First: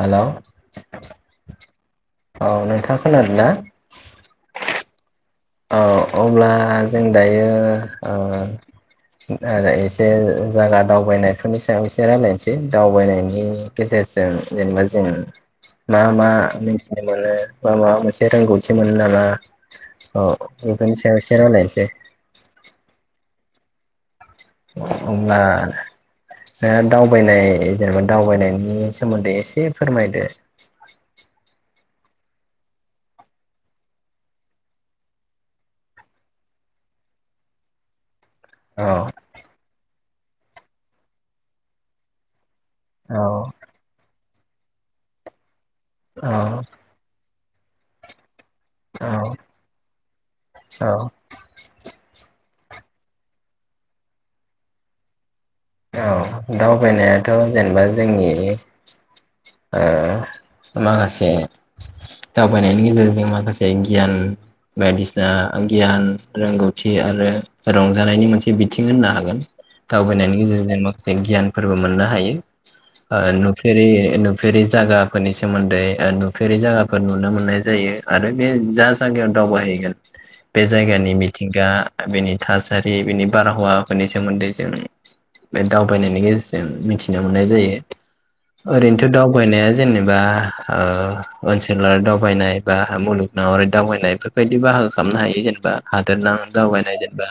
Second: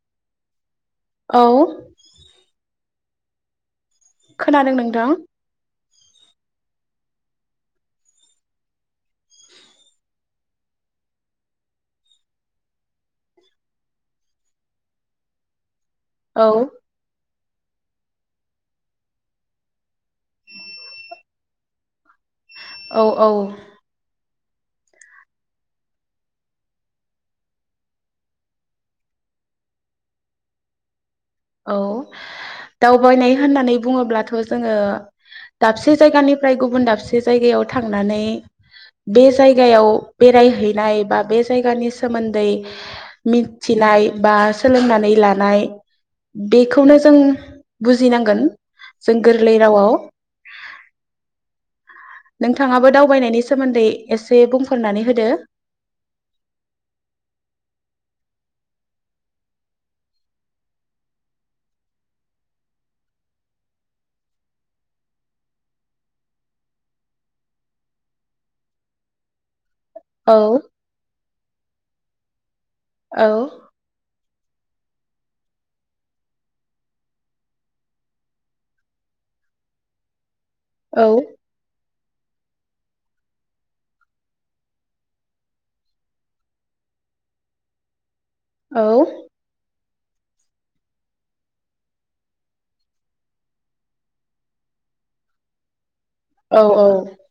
हेल'। औ नोंथां खोनादोंना खोनादों नोंथां अ अब्ला जों दायो एसे जायगा दावबायनायफोरनि सायाव एसे राय्लायनोसै दावबायनायनि गेजेरजों जेनेबा जों मा मा औ मोनथिनो मोनो मा माबा मोनसे रोंगौथि मोनो नामा। अ बिफोरनि सायाव एसे रायलायसेै औ औ होनब्ला दा दावबायनाय जेनेबा दावबायनायनि सोमोन्दै एसे फोरमायदो औ दावबायनाय होननानै बुङोब्लाथ' जोङो दाबसे जायगानिफ्राय गुबुन दाबसे जायगायाव थांनानै औ बे जायगायाव बेरायहैनाय, बा बे जायगानि सोमोन्दै औ मिथिनाय बा सोलोंनानै लानाय औ बेखौनो जों बुजिनांगोन। औ जों गोरलै रावआव औ नोंथाङाबो दावबायनायनि सोमोन्दै एसे बुंफोरनानै होदो औ दावबायनायाथ' जेनेबा जोंनि ओ माखासे दावबायनायनि गेजेरजों माखासे गियान, बायदिसिना गियान, रोंगौथि आरो रंजानायनि मोनसे बिथिं होननो हागोन। औ दावबायनायनि गेजेरजों माखासे गियानफोरबो मोननो हायो। ओ औ नुफेरै नुफेरि जागाफोरनि सोमोन्दै, नुफेरि जागाफोर नुनो मोननाय जायो आरो बे जा जागायाव दावबायहैगोन बे औ जायगानि मिथिंगा बेनि थासारि, बिनि बारहावाफोरनि सोमोन्दै जों बे दावबायनायनि गेजेरजों मिथिनो मोननाय जायो। ओरैनोथ' दावबायनाया जेनेबा ओ ओनसोलारि दावबायनाय, बा मुलुगनङारि दावबायनाय बेफोरबायदि बाहागो खालामनो हायो जेनेबा हादोरनां औ दावबायनाय औ जेनबा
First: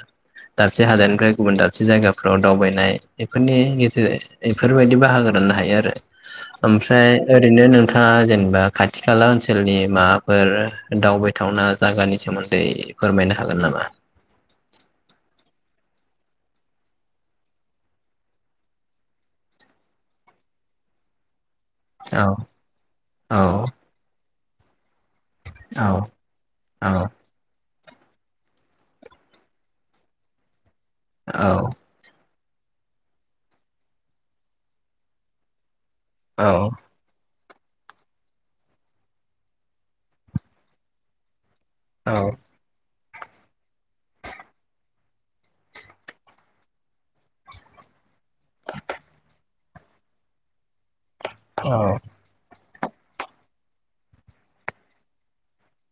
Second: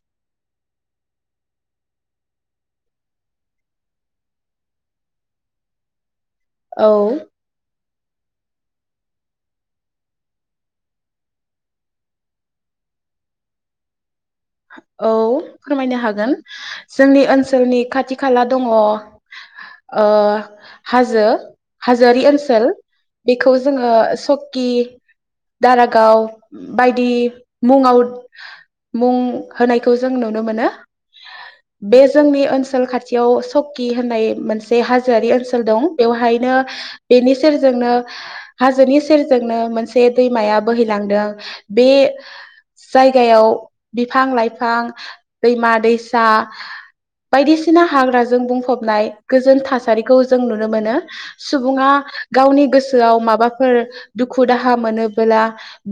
दाबसे हादरनिफ्राय गुबुन दाबसे जायगाफ्राव दावबायनाय बेफोरनि गेजेर बेफोरबायदि बाहागो राननो हायो आरो ओमफ्राय औ ओरैनो नों थाङा जेनेबा खाथि खाला ओनसोलनि माबाफोर दावबायथावना जागानि सोमोन्दै फोरमायनो हागोन नामा? औ फोरमायनो हागोन, जोंनि ओनसोलनि खाथि खाला दङ ओ हाजो हाजोयारि औ ओनसोल औ बेखौ जोङो स गि औ दारागाव औ बायदि मुङाव मुं होनायखौ जों नुनो मोनो। बे जोंनि ओनसोल खाथियाव सकि होननाय मोनसे हाजोआरि ओनसोल दं। औ बेवहायनो बेनि सेरजोंनो हाजोनि सेरजोंनो मोनसे दैमाया बोहैलांदों। बे जायगायाव बि फां-लाइफां, दैमा-दैसा बायदिसिना हाग्राजों बुंफबनाय गोजोन थासारिखौ जों नुनो मोनो। सुबुङा गावनि गोसो सोआव माबाफोर दुखु दाहा मोनोबोला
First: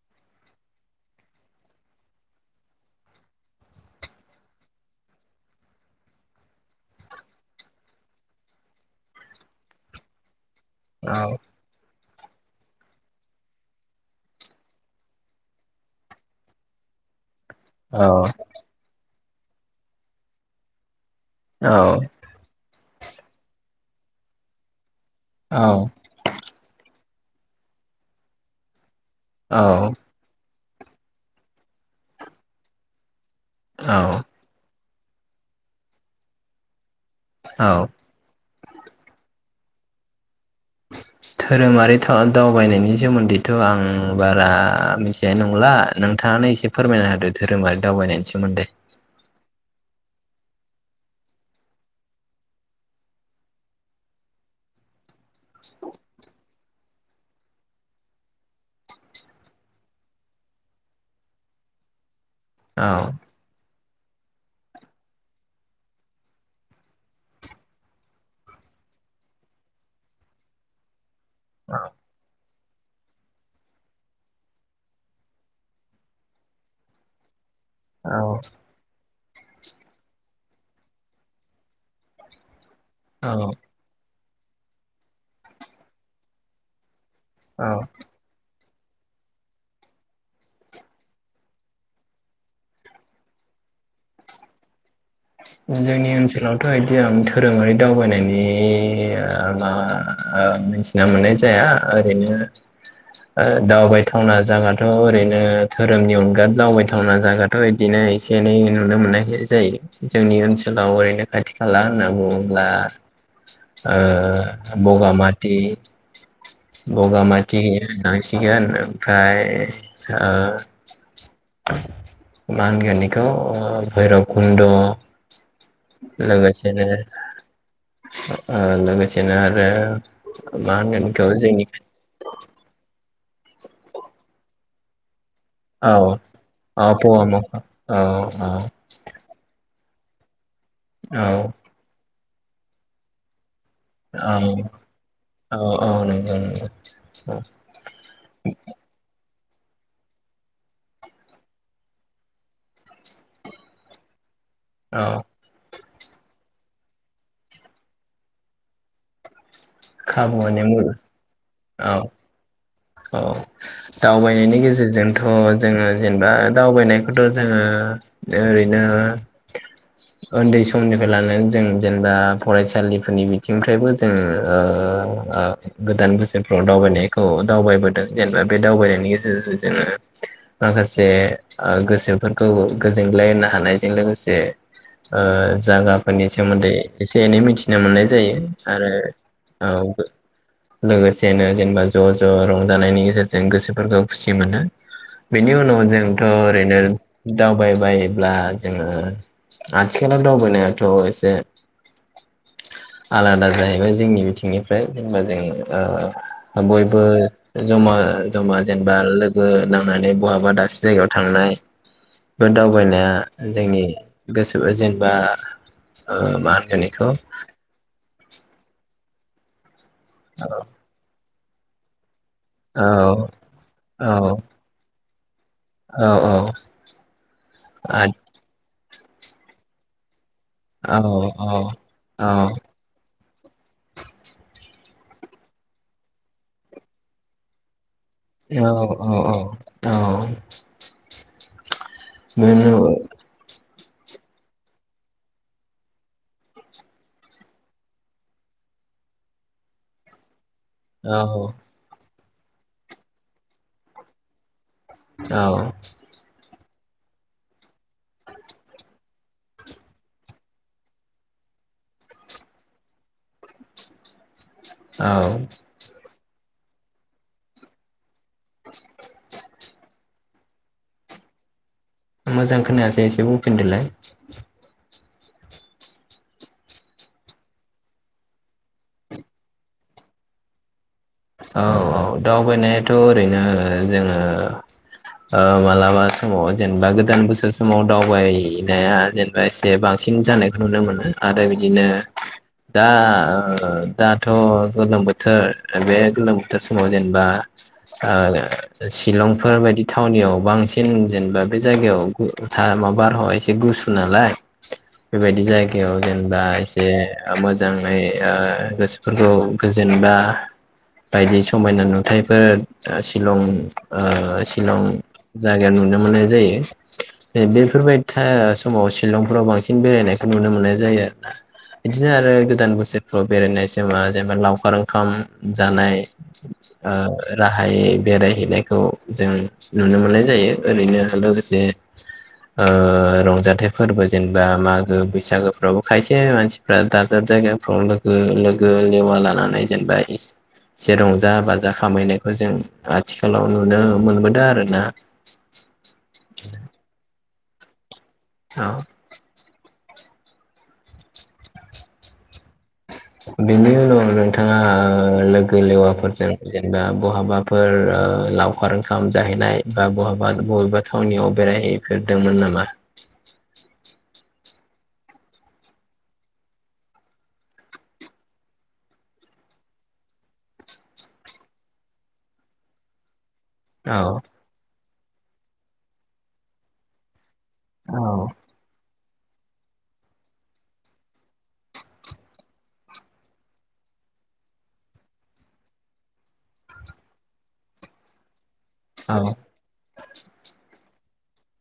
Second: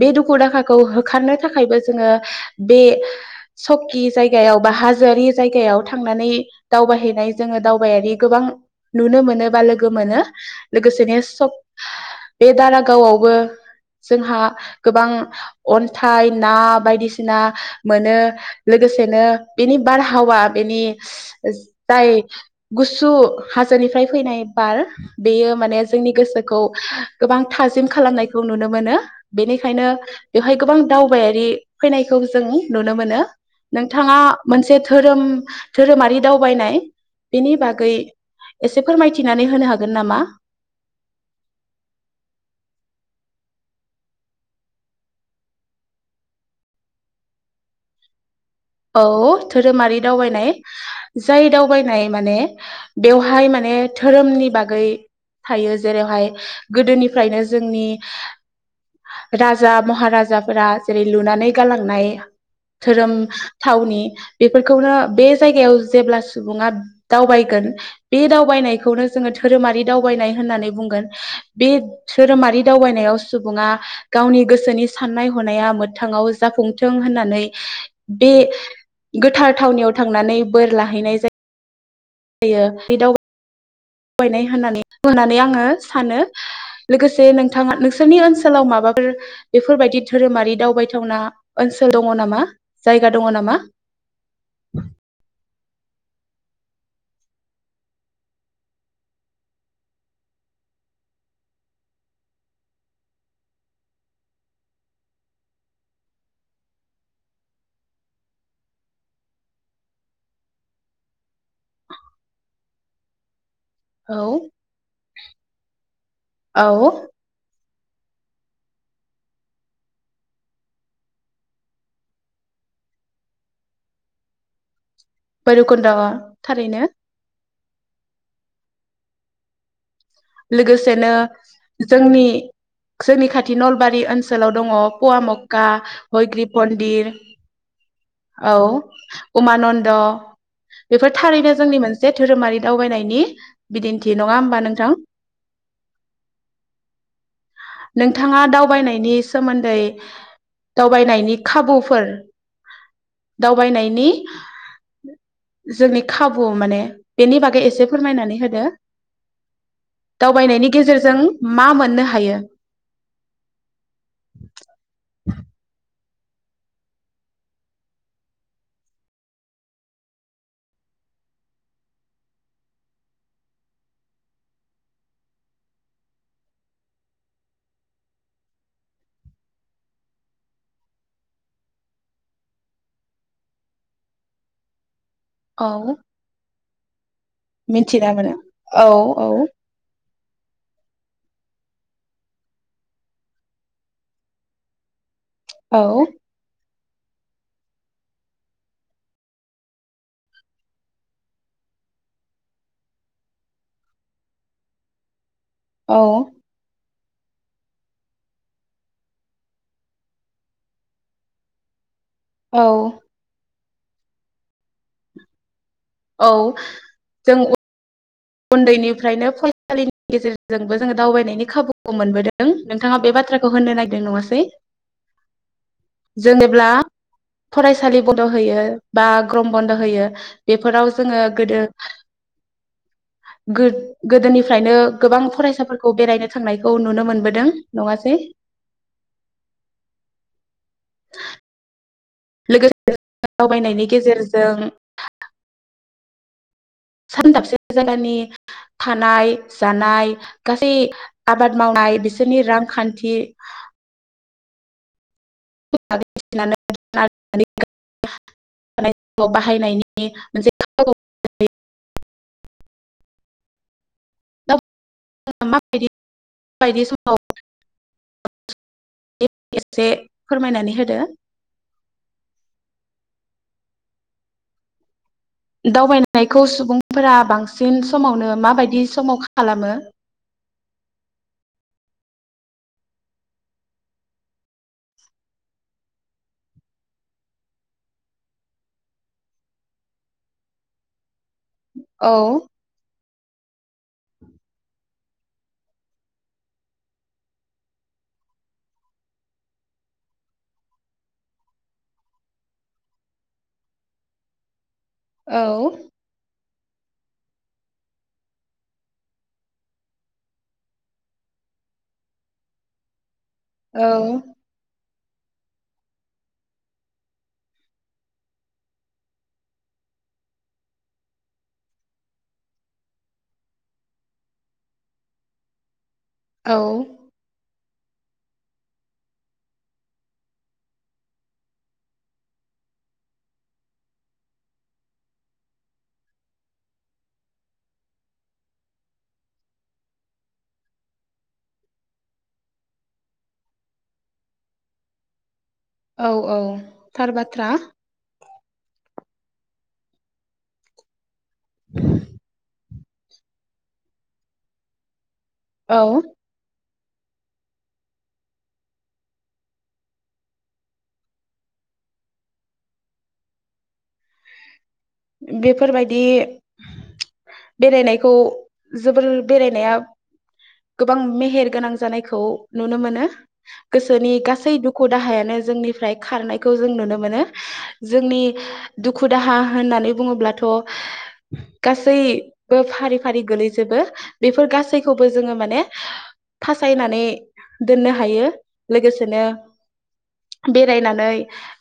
बे दुखु दाहाखौ होखारनो थाखायबो जोङो बे सकि जायगायाव बा हाजोआरि जायगायाव थांनानै दावबायहैनाय जोङो दावबायारि गोबां नुनो मोनो बा लोगो मोनो। लोगोसेनो सब बे दारागावआवबो जोंहा गोबां अन्थाइ ना बायदिसिना औ मोनो लोगोसेनो बेनि बारहावा बेनि जाय गुसु हाजोनिफ्राय फैनाय बार बेयो माने जोंनि गोसोखौ गोबां थाजिम खालामनायखौ नुनो मोनो। औ बेनिखायनो बेवहाय गोबां दावबायारि फैनायखौ जों नुनो मोनो औ नोंथाङा मोनसे धोरोम धोरोमारि दावबायनाय बेनि औ बागै एसे फोरमायथिनानै होनो हागोन नामा? धोरोमारि था दावबायनायनि सोमोन्दैथ' आं बारा मिथिनाय नंला नोंथाङानो एसे फोरमायना हादो धोरोमारि दावबायनायनि सोमोन्दै। औ धोरोमारि दावबायनाय जाय दावबायनाय माने बेवहाय माने धोरोमनि बागै थायो जेरौहाय गोदोनिफ्रायनो जोंनि राजा महाराजाफोरा जेरै लुनानै गालांनाय औ धोरोम थावनि बेफोरखौनो बे जायगायाव जेब्ला सुबुङा दावबायगोन बे दावबायनायखौनो जोङो धोरोमारि दावबायनाय होननानै बुंगोन। बे धोरोमारि दावबायनायाव सुबुङा गावनि गोसोनि साननाय हनाया मोगथाङाव जाफुंथों होननानै बे औ गोथार थावनियाव थांनानै बोर लाहैनाय जा यो औ बायनाय होननानै होनानै आंङो सानो। लोगोसे नोंथाङा औ नोंसोरनि ओनसो लाव माबाफोर बेफोरबायदि धोरोमारि दावबायथावना ओनसोल दङ नामा जायगा दङ नामा? जोंनि ओनसोलावथ इदि आम धोरोमारि दावबायनायनि ओ मा ओ मिथिना मोननाय जाया। ओरैनो ओ दावबायथावना जागाथ ओरैनो धोरोमनि अनगा दावबायथावना जायाथ इदिनो एसे एनै नुनो मोननाय जायो। जोंनि ओनसोलाव ओरैनो खाथि खाला होनना बुङोब्ला ओ औ बगामाति औ बगामाति होननांसिगोन ओमफ्राय ओ मा होनगोन येखौ भैरब कुन्द' भैरबकुन्द आव लोगोसेनो थारैनो। लोगोसेनो आरो। मा लोगोसेनो होनगोन बेखौ जोंनि जोंनि। जोंनि खाथि नलबारि ओनसोलाव दङ पवामुग का औ हयग्रिब औ मन्दिर पवामाव औ औ उमानद द' बेफोर औ थारैनो जोंनि मोनसे। धोरोमारि दावबायनायनि। बिदिन्थि नङा औ होमबा नोंथां औ औ नंगौ नंगौ नोंथाङा दावबायनायनि सोमोन्दै दावबायनायनि खाबुफोर दावबायनायनि औ जोंनि खाबु माने बेनि बागै एसे फोरमायनानै होदो। खाबुआनो दावबायनायनि मुलि गेजेरजों मा औ मोननो हायो? औ दावबायनायनि गेजेरजोंथ' जोङो। जेनेबा दावबायनायखौथ' जोङो ओरैनो उन्दै समनिफ्राय लानानै जों जेनेबा फरायसालिफोरनि बिथिंनिफ्रायबो जों गोदान बोसोरफ्राव दावबायनायखौ। दावबायबोदों जेनेबा बे दावबायनायनि गेजेरजों जोङो माखासे ओगोसोफोरखौ गोजोनग्लाय होनो हानायजों लोगोसे ओ औ जागाफोरनि सोमोन्दै एसे एनै मिथिनो मोननाय मिथिना मोनो जायो आरो औ लोगोसे जेनो जेनेबा ज' ज' ज' रंजानायनि गेजेरजों गोसोफोरखौ खुसि मोनो बेनि औ उनाव जोंथ' ओरैनो दावबायबायायोब्ला जोङो आथिखालाव दावबायनायाथ' एसे आलादा जाहैबाय जोंनि बिथिंनिफ्राय जेनेबा जों ओ औ हाबयब - ओ जमा जमा जेनेबा लोगो नांनानै बहाबा दाबसे जायगायाव थांनाय। बे औ दावबायनाया जोंनि गोसोबा जेनेबा औ मा होनगोन एखौ जों उन्दैनिफ्रायनो फै [unintelligible] नि गेजेरजोंबो जोङो दावबायनायनि खाबुखौ मोनबोदों नों औ नोंथाङा बे बाथ्राखौ होननो नागिरदों औ नङासै? औ औ जेनेब्ला फरायसालि बन्द' होयो बा गरम बन्द होयो बेफोराव जोङो औ गोदो गोद-गोदोनिफ्रायनो गोबां फरायसाफोरखौ बेरायनो थांनायखौ नुनो मोनबोदों नङासै औ औ औ औ [unintelligible] लोगोसे बेनो दावबायनायनि गेजेरजों [unintelligible] जायगानि थानाय जानाय गासै औ आबाद मावनाय बिस सोरनि रांखान्थि। औ। [inaudible] बाहायनायनि मोनसे [inaudible] औ। माबायदि बायदि समाव [unintelligible] एसे फोरमायनानै होदो। मोजां खोनायासै एसे बुंफिनदोलाय। दावबायनायखौ सुबुंफोरा बांसिन समावनो माबायदि समाव खालामो औ औ दावबायनायाथ ओरैनो जोङो मालाबा समाव जेनेबा गोदान बोसोर समाव दावबायनाया जेनेबा एसे बांसिन जानायखौ नुनो मोनो आरो। बिदिनो औ दा ओ दाथ गोलोम बोथोर बे गोलोम बोथोर समाव जेनेबा ओ शिलंफोर बायदि थावनियाव बांसिन जेनेबा बे जायगायाव गु आ बारहावाया एसे गुसु नालाय बेबायदि औ जायगायाव जेनेबा जे मोजाङै आ गोसोफोरखौ गोजोनबा। बायदि समायना नुथायफोर शिलं औ ओ शिलं जायगायाव नुनो मोननाय जायो बेफोरबायदि समाव शिलंफ्राव बांसिन बेरायनायखौ नुनो मोननाय जायो आरोना बिदिनो आरो गोदान बोसोरफ्राव बेरायनाय समा जेनेबा लावखार ओंखाम। जानाय। [inaudible] औ ओ रा गाहाय बेरायहैनायखौ जों नुनो मोननाय जायो ओरैनो लोगोसे ओ रंजाथाइ फोरबो जेनेबा मागो बैसागो फोरावबो खायसे मानसिफ्रा दाब दाब जायगाफ्राव लोगो लोगो लेवा लानानै जेनेबा एसे रंजा बाजा खामायनायखौ जों आथिखालाव नुनो मोनबोदों आरो ना। थ्रा औ। [inaudible] बेनि उनाव नोंथाङा लोगो औ लेवाफोरजों जे। बा बहाबाफोर ओ लावखार ओंखाम जाहैनाय बा बहाबा बबेबा थावनियाव बेरायहैफेरदोंमोन नामा? बेफोरबायदि बेरायनायखौ जोबोर बेरायनाया गोबां मेहेर गोनां जानायखौ नुनो मोनो। औ गोसोनि गासै दु खु दाहायानो जोंनिफ्राय खारनायखौ जों नुनो मोनो। जोंनि औ दु खु दाहा होननानै बुङोब्लाथ' गासैबो फारि फारि गोलैजोबो बेफोर गासैखौबो जोङो माने फासायनानै दोननो हायो। औ लोगोसेनो बे। नानै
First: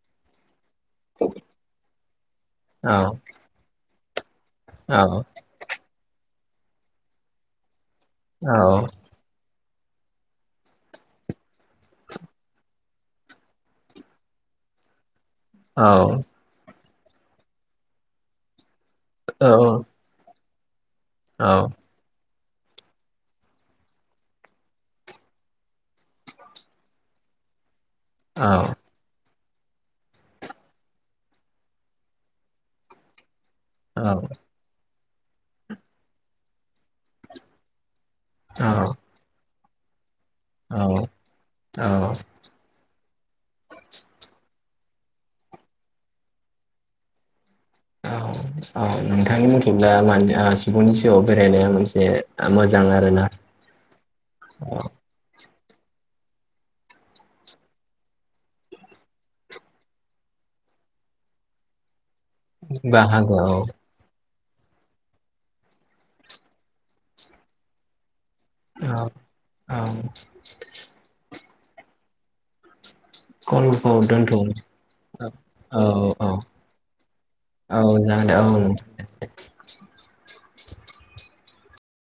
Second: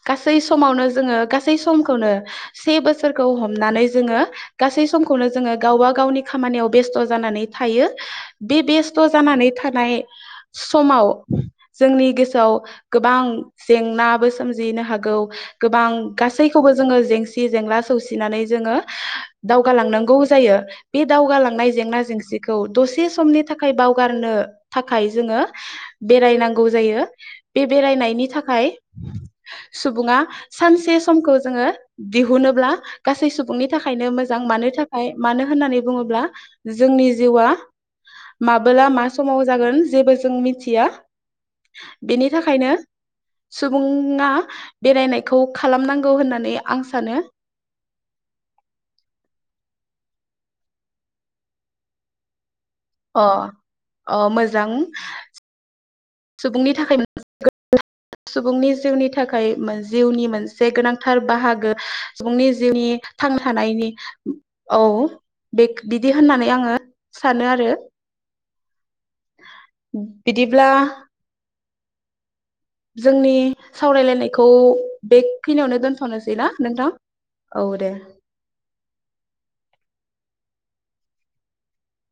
गासै। समावनो जोङो गासै समखौनो। [inaudible] औ सोरखौ हमनानै जोङो गासै औ समखौनो जोङो गावबा गावनि। खामानियाव बेस्थ' जानानै थायो। औ बे बेस्थ' जानानै थानाय समाव जोंनि गोसोआव गोबां जेंनाबो सोमजिनो हागौ। औ गोबां गासैखौबो। जोंङो जेंसि जेंला। सौसिनानै जोङो। औ दावगालांनांगौ जायो। बे दावगालांनाय जेंना जेंसि खौ दसे समनि थाखाय बावगारनो थाखाय जोङो बेरायनांगौ जायो। बे बेरायनायनि थाखाय। सुबुङा सानसे समखौ जोङो दिहुनोब्ला। गासै सुब सुबुंनि थाखायनो मोजां मानो थाखा। मानो होननानै बुङोब्ला जोंनि जिउआ। माबोला मा समाव जागोन जेबो जों मिथिया औ औ बेनि थाखायनो सुबुंआ बेरायनायखौ खालामनांगौ होननानै आं सानो। औ औ नोंथांनि मथेब्ला माने ओ सुबुंनि जिउआव बेरायनाया मोनसे मोजां अ आरोना अ मोजां औ सुबुंनि थाखाय [inaudible] सुबुंनि जिउनि थाखाय जिउनि मोनसे गोनांथार बाहागो सुबुंनि जिउनि बाहागो थांना औ थानायनि औ बे बिदि होननानै आङो सानो आरो। औ औ बिदिब्ला जोंनि कलखौ सावरायलायनायखौ दोनथ'नोसै बेखिनियावनो औ औ दोनथ'नोसै ना नोंथां औ दे।